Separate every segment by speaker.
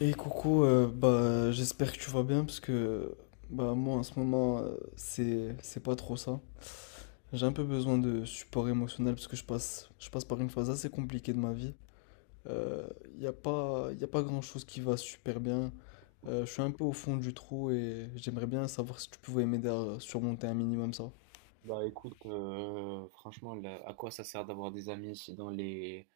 Speaker 1: Et coucou, bah j'espère que tu vas bien, parce que bah moi en ce moment, c'est pas trop ça. J'ai un peu besoin de support émotionnel parce que je passe par une phase assez compliquée de ma vie. Euh, y a pas grand-chose qui va super bien. Je suis un peu au fond du trou et j'aimerais bien savoir si tu pouvais m'aider à surmonter un minimum ça.
Speaker 2: Bah écoute, franchement, là, à quoi ça sert d'avoir des amis si dans les,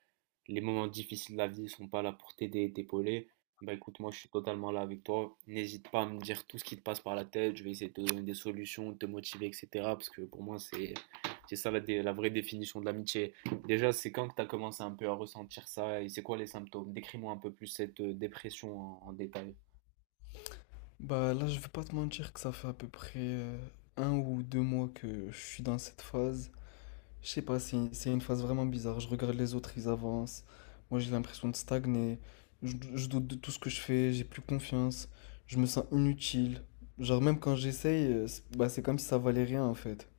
Speaker 2: les moments difficiles de la vie, ils sont pas là pour t'aider et t'épauler? Bah écoute, moi je suis totalement là avec toi. N'hésite pas à me dire tout ce qui te passe par la tête, je vais essayer de te donner des solutions, de te motiver, etc. Parce que pour moi, c'est ça la vraie définition de l'amitié. Déjà, c'est quand que tu as commencé un peu à ressentir ça et c'est quoi les symptômes? Décris-moi un peu plus cette dépression en détail.
Speaker 1: Bah là, je vais pas te mentir que ça fait à peu près, un ou deux mois que je suis dans cette phase. Je sais pas, c'est une phase vraiment bizarre. Je regarde les autres, ils avancent. Moi, j'ai l'impression de stagner. Je doute de tout ce que je fais, j'ai plus confiance. Je me sens inutile. Genre, même quand j'essaye, c'est bah, c'est comme si ça valait rien en fait.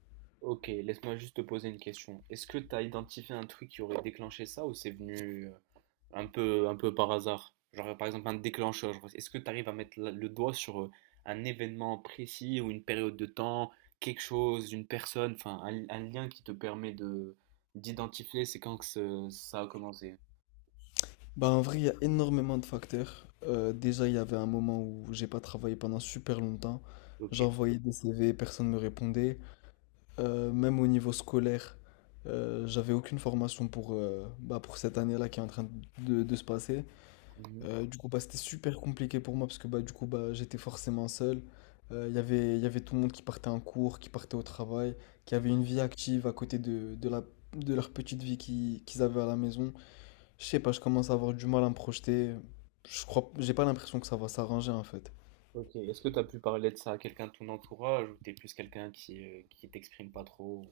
Speaker 2: Ok, laisse-moi juste te poser une question. Est-ce que tu as identifié un truc qui aurait déclenché ça ou c'est venu un peu par hasard? Genre par exemple un déclencheur. Genre, est-ce que tu arrives à mettre le doigt sur un événement précis ou une période de temps, quelque chose, une personne, enfin un lien qui te permet de d'identifier c'est quand que ça a commencé.
Speaker 1: Bah, en vrai, il y a énormément de facteurs. Déjà, il y avait un moment où j'ai pas travaillé pendant super longtemps.
Speaker 2: Ok.
Speaker 1: J'envoyais des CV, personne ne me répondait. Même au niveau scolaire, j'avais aucune formation pour, bah, pour cette année-là qui est en train de se passer.
Speaker 2: Mhm.
Speaker 1: Du coup, bah, c'était super compliqué pour moi parce que bah, du coup, bah, j'étais forcément seul. Il y avait tout le monde qui partait en cours, qui partait au travail, qui avait une vie active à côté de la, de leur petite vie qu'ils avaient à la maison. Je sais pas, je commence à avoir du mal à me projeter. Je crois, j'ai pas l'impression que ça va s'arranger en fait.
Speaker 2: Ok. Est-ce que tu as pu parler de ça à quelqu'un de ton entourage ou t'es plus quelqu'un qui t'exprime pas trop?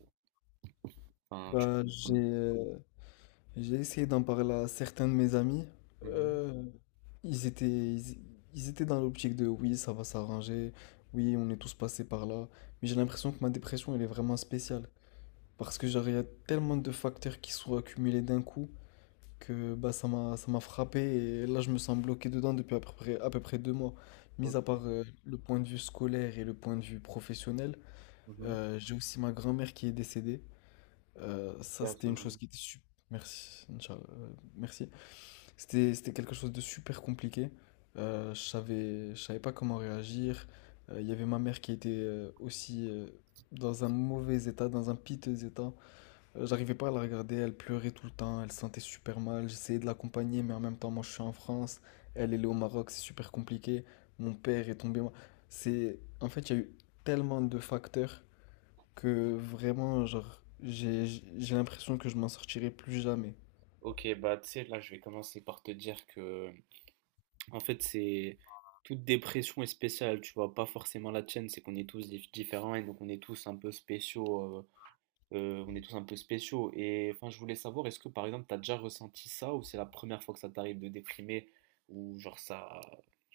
Speaker 2: Enfin, tu...
Speaker 1: Bah, j'ai essayé d'en parler à certains de mes amis.
Speaker 2: Mhm.
Speaker 1: Euh, Ils étaient, ils, ils étaient dans l'optique de oui, ça va s'arranger, oui, on est tous passés par là. Mais j'ai l'impression que ma dépression, elle est vraiment spéciale. Parce que genre, il y a tellement de facteurs qui sont accumulés d'un coup que bah, ça m'a frappé et là, je me sens bloqué dedans depuis à peu près deux mois. Mis à part
Speaker 2: Ok.
Speaker 1: le point de vue scolaire et le point de vue professionnel,
Speaker 2: Mhm.
Speaker 1: j'ai aussi ma grand-mère qui est décédée. Ça,
Speaker 2: À
Speaker 1: c'était
Speaker 2: son
Speaker 1: une chose
Speaker 2: âme.
Speaker 1: qui était super. Merci, Inch'Allah. Merci. C'était quelque chose de super compliqué. Je savais pas comment réagir. Il y avait ma mère qui était aussi dans un mauvais état, dans un piteux état. J'arrivais pas à la regarder, elle pleurait tout le temps, elle se sentait super mal. J'essayais de l'accompagner, mais en même temps, moi je suis en France, elle, elle est au Maroc, c'est super compliqué. Mon père est tombé mal. C'est, en fait, il y a eu tellement de facteurs que vraiment, genre, j'ai l'impression que je m'en sortirai plus jamais.
Speaker 2: Ok, bah tu sais, là je vais commencer par te dire que en fait c'est toute dépression est spéciale, tu vois, pas forcément la tienne, c'est qu'on est tous différents et donc on est tous un peu spéciaux, on est tous un peu spéciaux. Et enfin je voulais savoir, est-ce que par exemple t'as déjà ressenti ça ou c'est la première fois que ça t'arrive de déprimer ou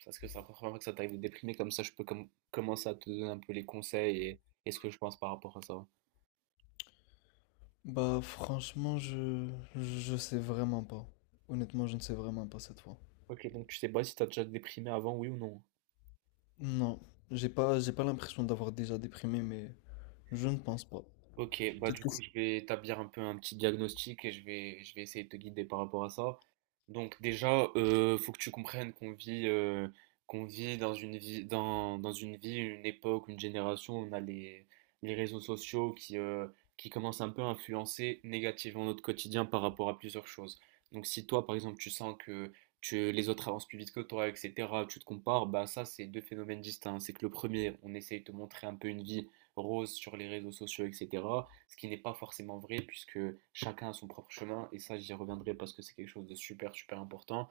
Speaker 2: est-ce que c'est la première fois que ça t'arrive de déprimer comme ça je peux commencer à te donner un peu les conseils et ce que je pense par rapport à ça.
Speaker 1: Bah franchement, je sais vraiment pas. Honnêtement, je ne sais vraiment pas cette fois.
Speaker 2: Ok, donc tu sais pas si t'as déjà déprimé avant, oui ou non?
Speaker 1: Non, j'ai pas l'impression d'avoir déjà déprimé, mais je ne pense pas.
Speaker 2: Ok, bah
Speaker 1: Peut-être
Speaker 2: du
Speaker 1: que
Speaker 2: coup
Speaker 1: c'est-
Speaker 2: je vais établir un peu un petit diagnostic et je vais essayer de te guider par rapport à ça. Donc déjà, faut que tu comprennes qu'on vit dans dans une vie, une époque, une génération, on a les réseaux sociaux qui commencent un peu à influencer négativement notre quotidien par rapport à plusieurs choses. Donc si toi par exemple tu sens que les autres avancent plus vite que toi, etc., tu te compares, bah ça c'est deux phénomènes distincts. C'est que le premier, on essaye de te montrer un peu une vie rose sur les réseaux sociaux, etc. Ce qui n'est pas forcément vrai puisque chacun a son propre chemin et ça j'y reviendrai parce que c'est quelque chose de super super important.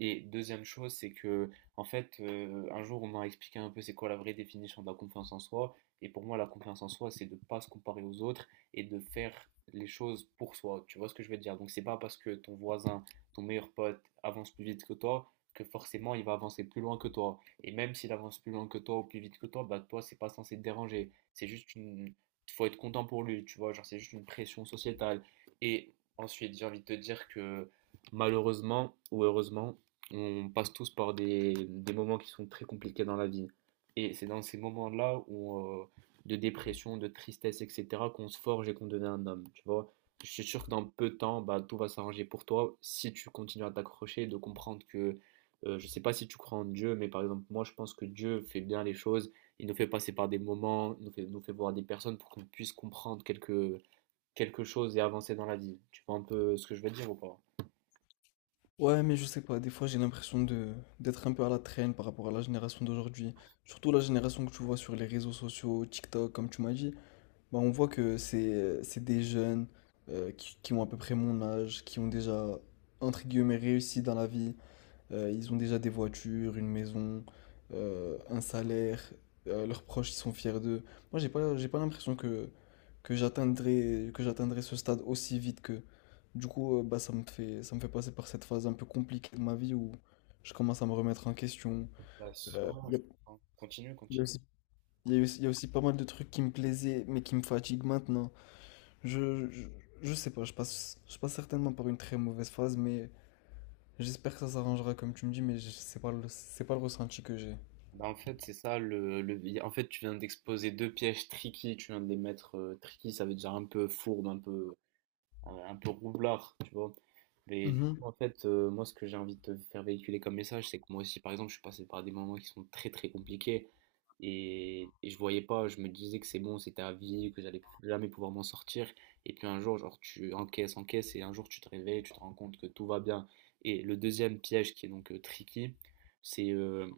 Speaker 2: Et deuxième chose, c'est que un jour on m'a expliqué un peu c'est quoi la vraie définition de la confiance en soi. Et pour moi, la confiance en soi, c'est de ne pas se comparer aux autres et de faire les choses pour soi. Tu vois ce que je veux dire. Donc c'est pas parce que ton voisin, ton meilleur pote avance plus vite que toi que forcément il va avancer plus loin que toi. Et même s'il avance plus loin que toi ou plus vite que toi, bah toi c'est pas censé te déranger. C'est juste une. Faut être content pour lui, tu vois. Genre, c'est juste une pression sociétale. Et ensuite, j'ai envie de te dire que malheureusement ou heureusement, on passe tous par des moments qui sont très compliqués dans la vie. Et c'est dans ces moments-là où, de dépression, de tristesse, etc., qu'on se forge et qu'on devient un homme, tu vois. Je suis sûr que dans peu de temps, bah, tout va s'arranger pour toi si tu continues à t'accrocher, de comprendre que, je sais pas si tu crois en Dieu, mais par exemple, moi, je pense que Dieu fait bien les choses. Il nous fait passer par des moments, nous fait voir des personnes pour qu'on puisse comprendre quelque chose et avancer dans la vie. Tu vois un peu ce que je veux dire ou pas?
Speaker 1: Ouais, mais je sais pas. Des fois, j'ai l'impression de d'être un peu à la traîne par rapport à la génération d'aujourd'hui. Surtout la génération que tu vois sur les réseaux sociaux, TikTok, comme tu m'as dit. Bah on voit que c'est des jeunes, qui ont à peu près mon âge, qui ont déjà entre guillemets réussi dans la vie. Ils ont déjà des voitures, une maison, un salaire. Euh, leurs proches, ils sont fiers d'eux. Moi, j'ai pas l'impression que, que j'atteindrai ce stade aussi vite que. Du coup, bah, ça me fait passer par cette phase un peu compliquée de ma vie où je commence à me remettre en question.
Speaker 2: Ouais,
Speaker 1: Euh,
Speaker 2: sûrement,
Speaker 1: Il y a,
Speaker 2: je comprends. Continue,
Speaker 1: il y a
Speaker 2: continue.
Speaker 1: aussi, il y a aussi- il y a aussi pas mal de trucs qui me plaisaient, mais qui me fatiguent maintenant. Je, je, je sais pas, je passe certainement par une très mauvaise phase, mais j'espère que ça s'arrangera comme tu me dis, c'est pas c'est pas le ressenti que j'ai.
Speaker 2: Bah, en fait, c'est ça, tu viens d'exposer deux pièges tricky, tu viens de les mettre tricky, ça veut dire un peu fourbe, un peu roublard, tu vois. Mais du
Speaker 1: Mhm.
Speaker 2: coup, moi, ce que j'ai envie de te faire véhiculer comme message, c'est que moi aussi, par exemple, je suis passé par des moments qui sont très, très compliqués et je voyais pas, je me disais que c'est bon, c'était à vie, que j'allais jamais pouvoir m'en sortir. Et puis un jour, genre, encaisses et un jour, tu te réveilles, tu te rends compte que tout va bien. Et le deuxième piège qui est donc tricky, c'est euh,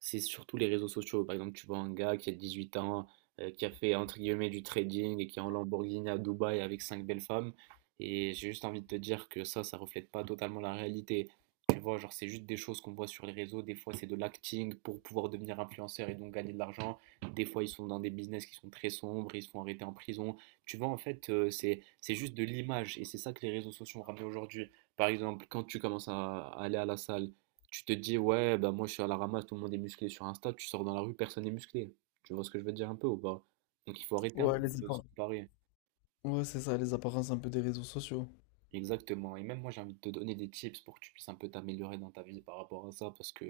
Speaker 2: c'est surtout les réseaux sociaux. Par exemple, tu vois un gars qui a 18 ans, qui a fait entre guillemets du trading et qui est en Lamborghini à Dubaï avec cinq belles femmes. Et j'ai juste envie de te dire que ça reflète pas totalement la réalité. Tu vois, genre, c'est juste des choses qu'on voit sur les réseaux. Des fois, c'est de l'acting pour pouvoir devenir influenceur et donc gagner de l'argent. Des fois, ils sont dans des business qui sont très sombres, ils se font arrêter en prison. Tu vois, c'est juste de l'image et c'est ça que les réseaux sociaux ont ramené aujourd'hui. Par exemple, quand tu commences à aller à la salle, tu te dis, ouais, bah moi, je suis à la ramasse, tout le monde est musclé sur Insta. Tu sors dans la rue, personne n'est musclé. Tu vois ce que je veux dire un peu ou pas? Donc, il faut arrêter un
Speaker 1: Ouais, les
Speaker 2: peu de se
Speaker 1: appar-
Speaker 2: comparer.
Speaker 1: ouais, c'est ça, les apparences un peu des réseaux sociaux.
Speaker 2: Exactement. Et même moi, j'ai envie de te donner des tips pour que tu puisses un peu t'améliorer dans ta vie par rapport à ça, parce que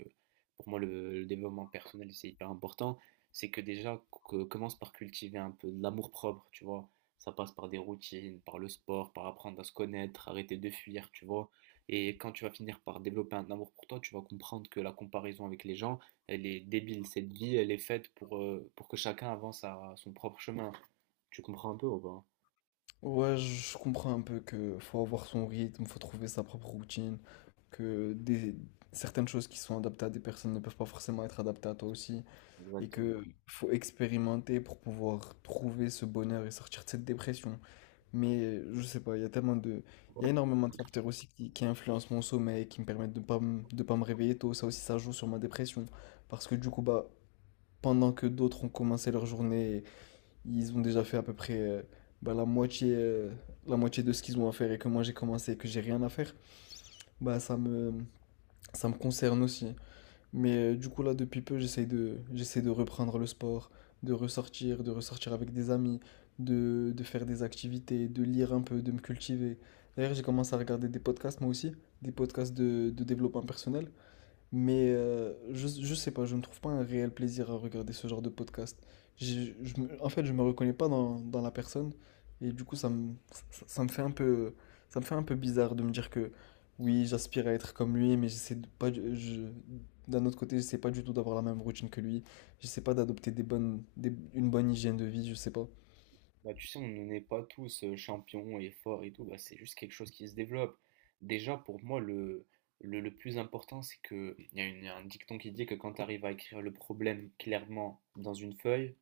Speaker 2: pour moi, le développement personnel, c'est hyper important. C'est que déjà, commence par cultiver un peu de l'amour-propre, tu vois. Ça passe par des routines, par le sport, par apprendre à se connaître, arrêter de fuir, tu vois. Et quand tu vas finir par développer un amour pour toi, tu vas comprendre que la comparaison avec les gens, elle est débile. Cette vie, elle est faite pour que chacun avance à son propre chemin. Tu comprends un peu ou pas?
Speaker 1: Ouais, je comprends un peu que faut avoir son rythme, faut trouver sa propre routine, que des... certaines choses qui sont adaptées à des personnes ne peuvent pas forcément être adaptées à toi aussi, et que
Speaker 2: Exactement.
Speaker 1: faut expérimenter pour pouvoir trouver ce bonheur et sortir de cette dépression. Mais je sais pas, il y a tellement de... Il y a énormément de facteurs aussi qui influencent mon sommeil, qui me permettent de pas de pas me réveiller tôt. Ça aussi, ça joue sur ma dépression. Parce que du coup, bah, pendant que d'autres ont commencé leur journée, ils ont déjà fait à peu près, bah, la moitié de ce qu'ils ont à faire et que moi j'ai commencé et que j'ai rien à faire, bah ça me concerne aussi. Mais du coup là depuis peu j'essaie de reprendre le sport, de ressortir avec des amis, de faire des activités, de lire un peu, de me cultiver. D'ailleurs j'ai commencé à regarder des podcasts moi aussi, des podcasts de développement personnel. Mais je sais pas, je ne trouve pas un réel plaisir à regarder ce genre de podcast. En fait, je me reconnais pas dans la personne et du coup, ça me fait un peu, ça me fait un peu bizarre de me dire que oui, j'aspire à être comme lui, mais j'essaie de pas, du- je, d'un autre côté, j'essaie pas du tout d'avoir la même routine que lui. J'essaie pas d'adopter des bonnes, des- une bonne hygiène de vie, je sais pas.
Speaker 2: Bah, tu sais, on n'est pas tous champions et forts et tout, bah, c'est juste quelque chose qui se développe. Déjà, pour moi, le plus important, c'est que il y a un dicton qui dit que quand tu arrives à écrire le problème clairement dans une feuille,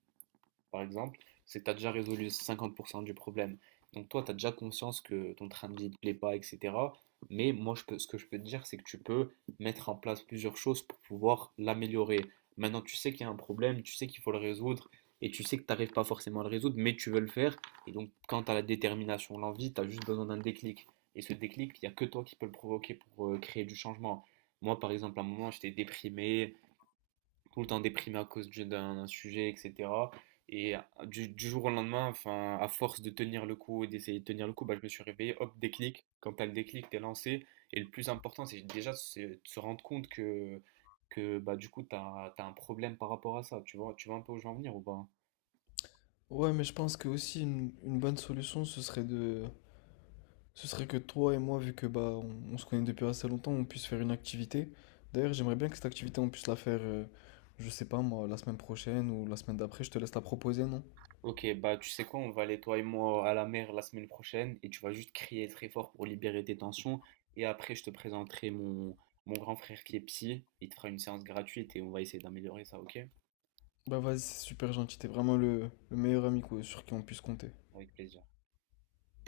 Speaker 2: par exemple, c'est que tu as déjà résolu 50% du problème. Donc toi, tu as déjà conscience que ton train de vie ne te plaît pas, etc. Mais moi, ce que je peux te dire, c'est que tu peux mettre en place plusieurs choses pour pouvoir l'améliorer. Maintenant, tu sais qu'il y a un problème, tu sais qu'il faut le résoudre, et tu sais que tu n'arrives pas forcément à le résoudre, mais tu veux le faire. Et donc, quand tu as la détermination, l'envie, tu as juste besoin d'un déclic. Et ce déclic, il n'y a que toi qui peux le provoquer pour créer du changement. Moi, par exemple, à un moment, j'étais déprimé, tout le temps déprimé à cause d'un sujet, etc. Et du jour au lendemain, enfin, à force de tenir le coup et d'essayer de tenir le coup, bah, je me suis réveillé, hop, déclic. Quand t'as le déclic, t'es lancé. Et le plus important, c'est déjà c'est de se rendre compte que bah, du coup, t'as un problème par rapport à ça. Tu vois un peu où je veux en venir ou pas?
Speaker 1: Ouais, mais je pense que aussi une bonne solution, ce serait que toi et moi, vu que bah on se connaît depuis assez longtemps, on puisse faire une activité. D'ailleurs, j'aimerais bien que cette activité, on puisse la faire, je sais pas moi, la semaine prochaine ou la semaine d'après. Je te laisse la proposer, non?
Speaker 2: Ok, bah tu sais quoi, on va aller toi et moi à la mer la semaine prochaine et tu vas juste crier très fort pour libérer tes tensions. Et après, je te présenterai mon, mon grand frère qui est psy. Il te fera une séance gratuite et on va essayer d'améliorer ça, ok?
Speaker 1: Bah vas-y, c'est super gentil. T'es vraiment le meilleur ami quoi, sur qui on puisse compter.
Speaker 2: Avec plaisir.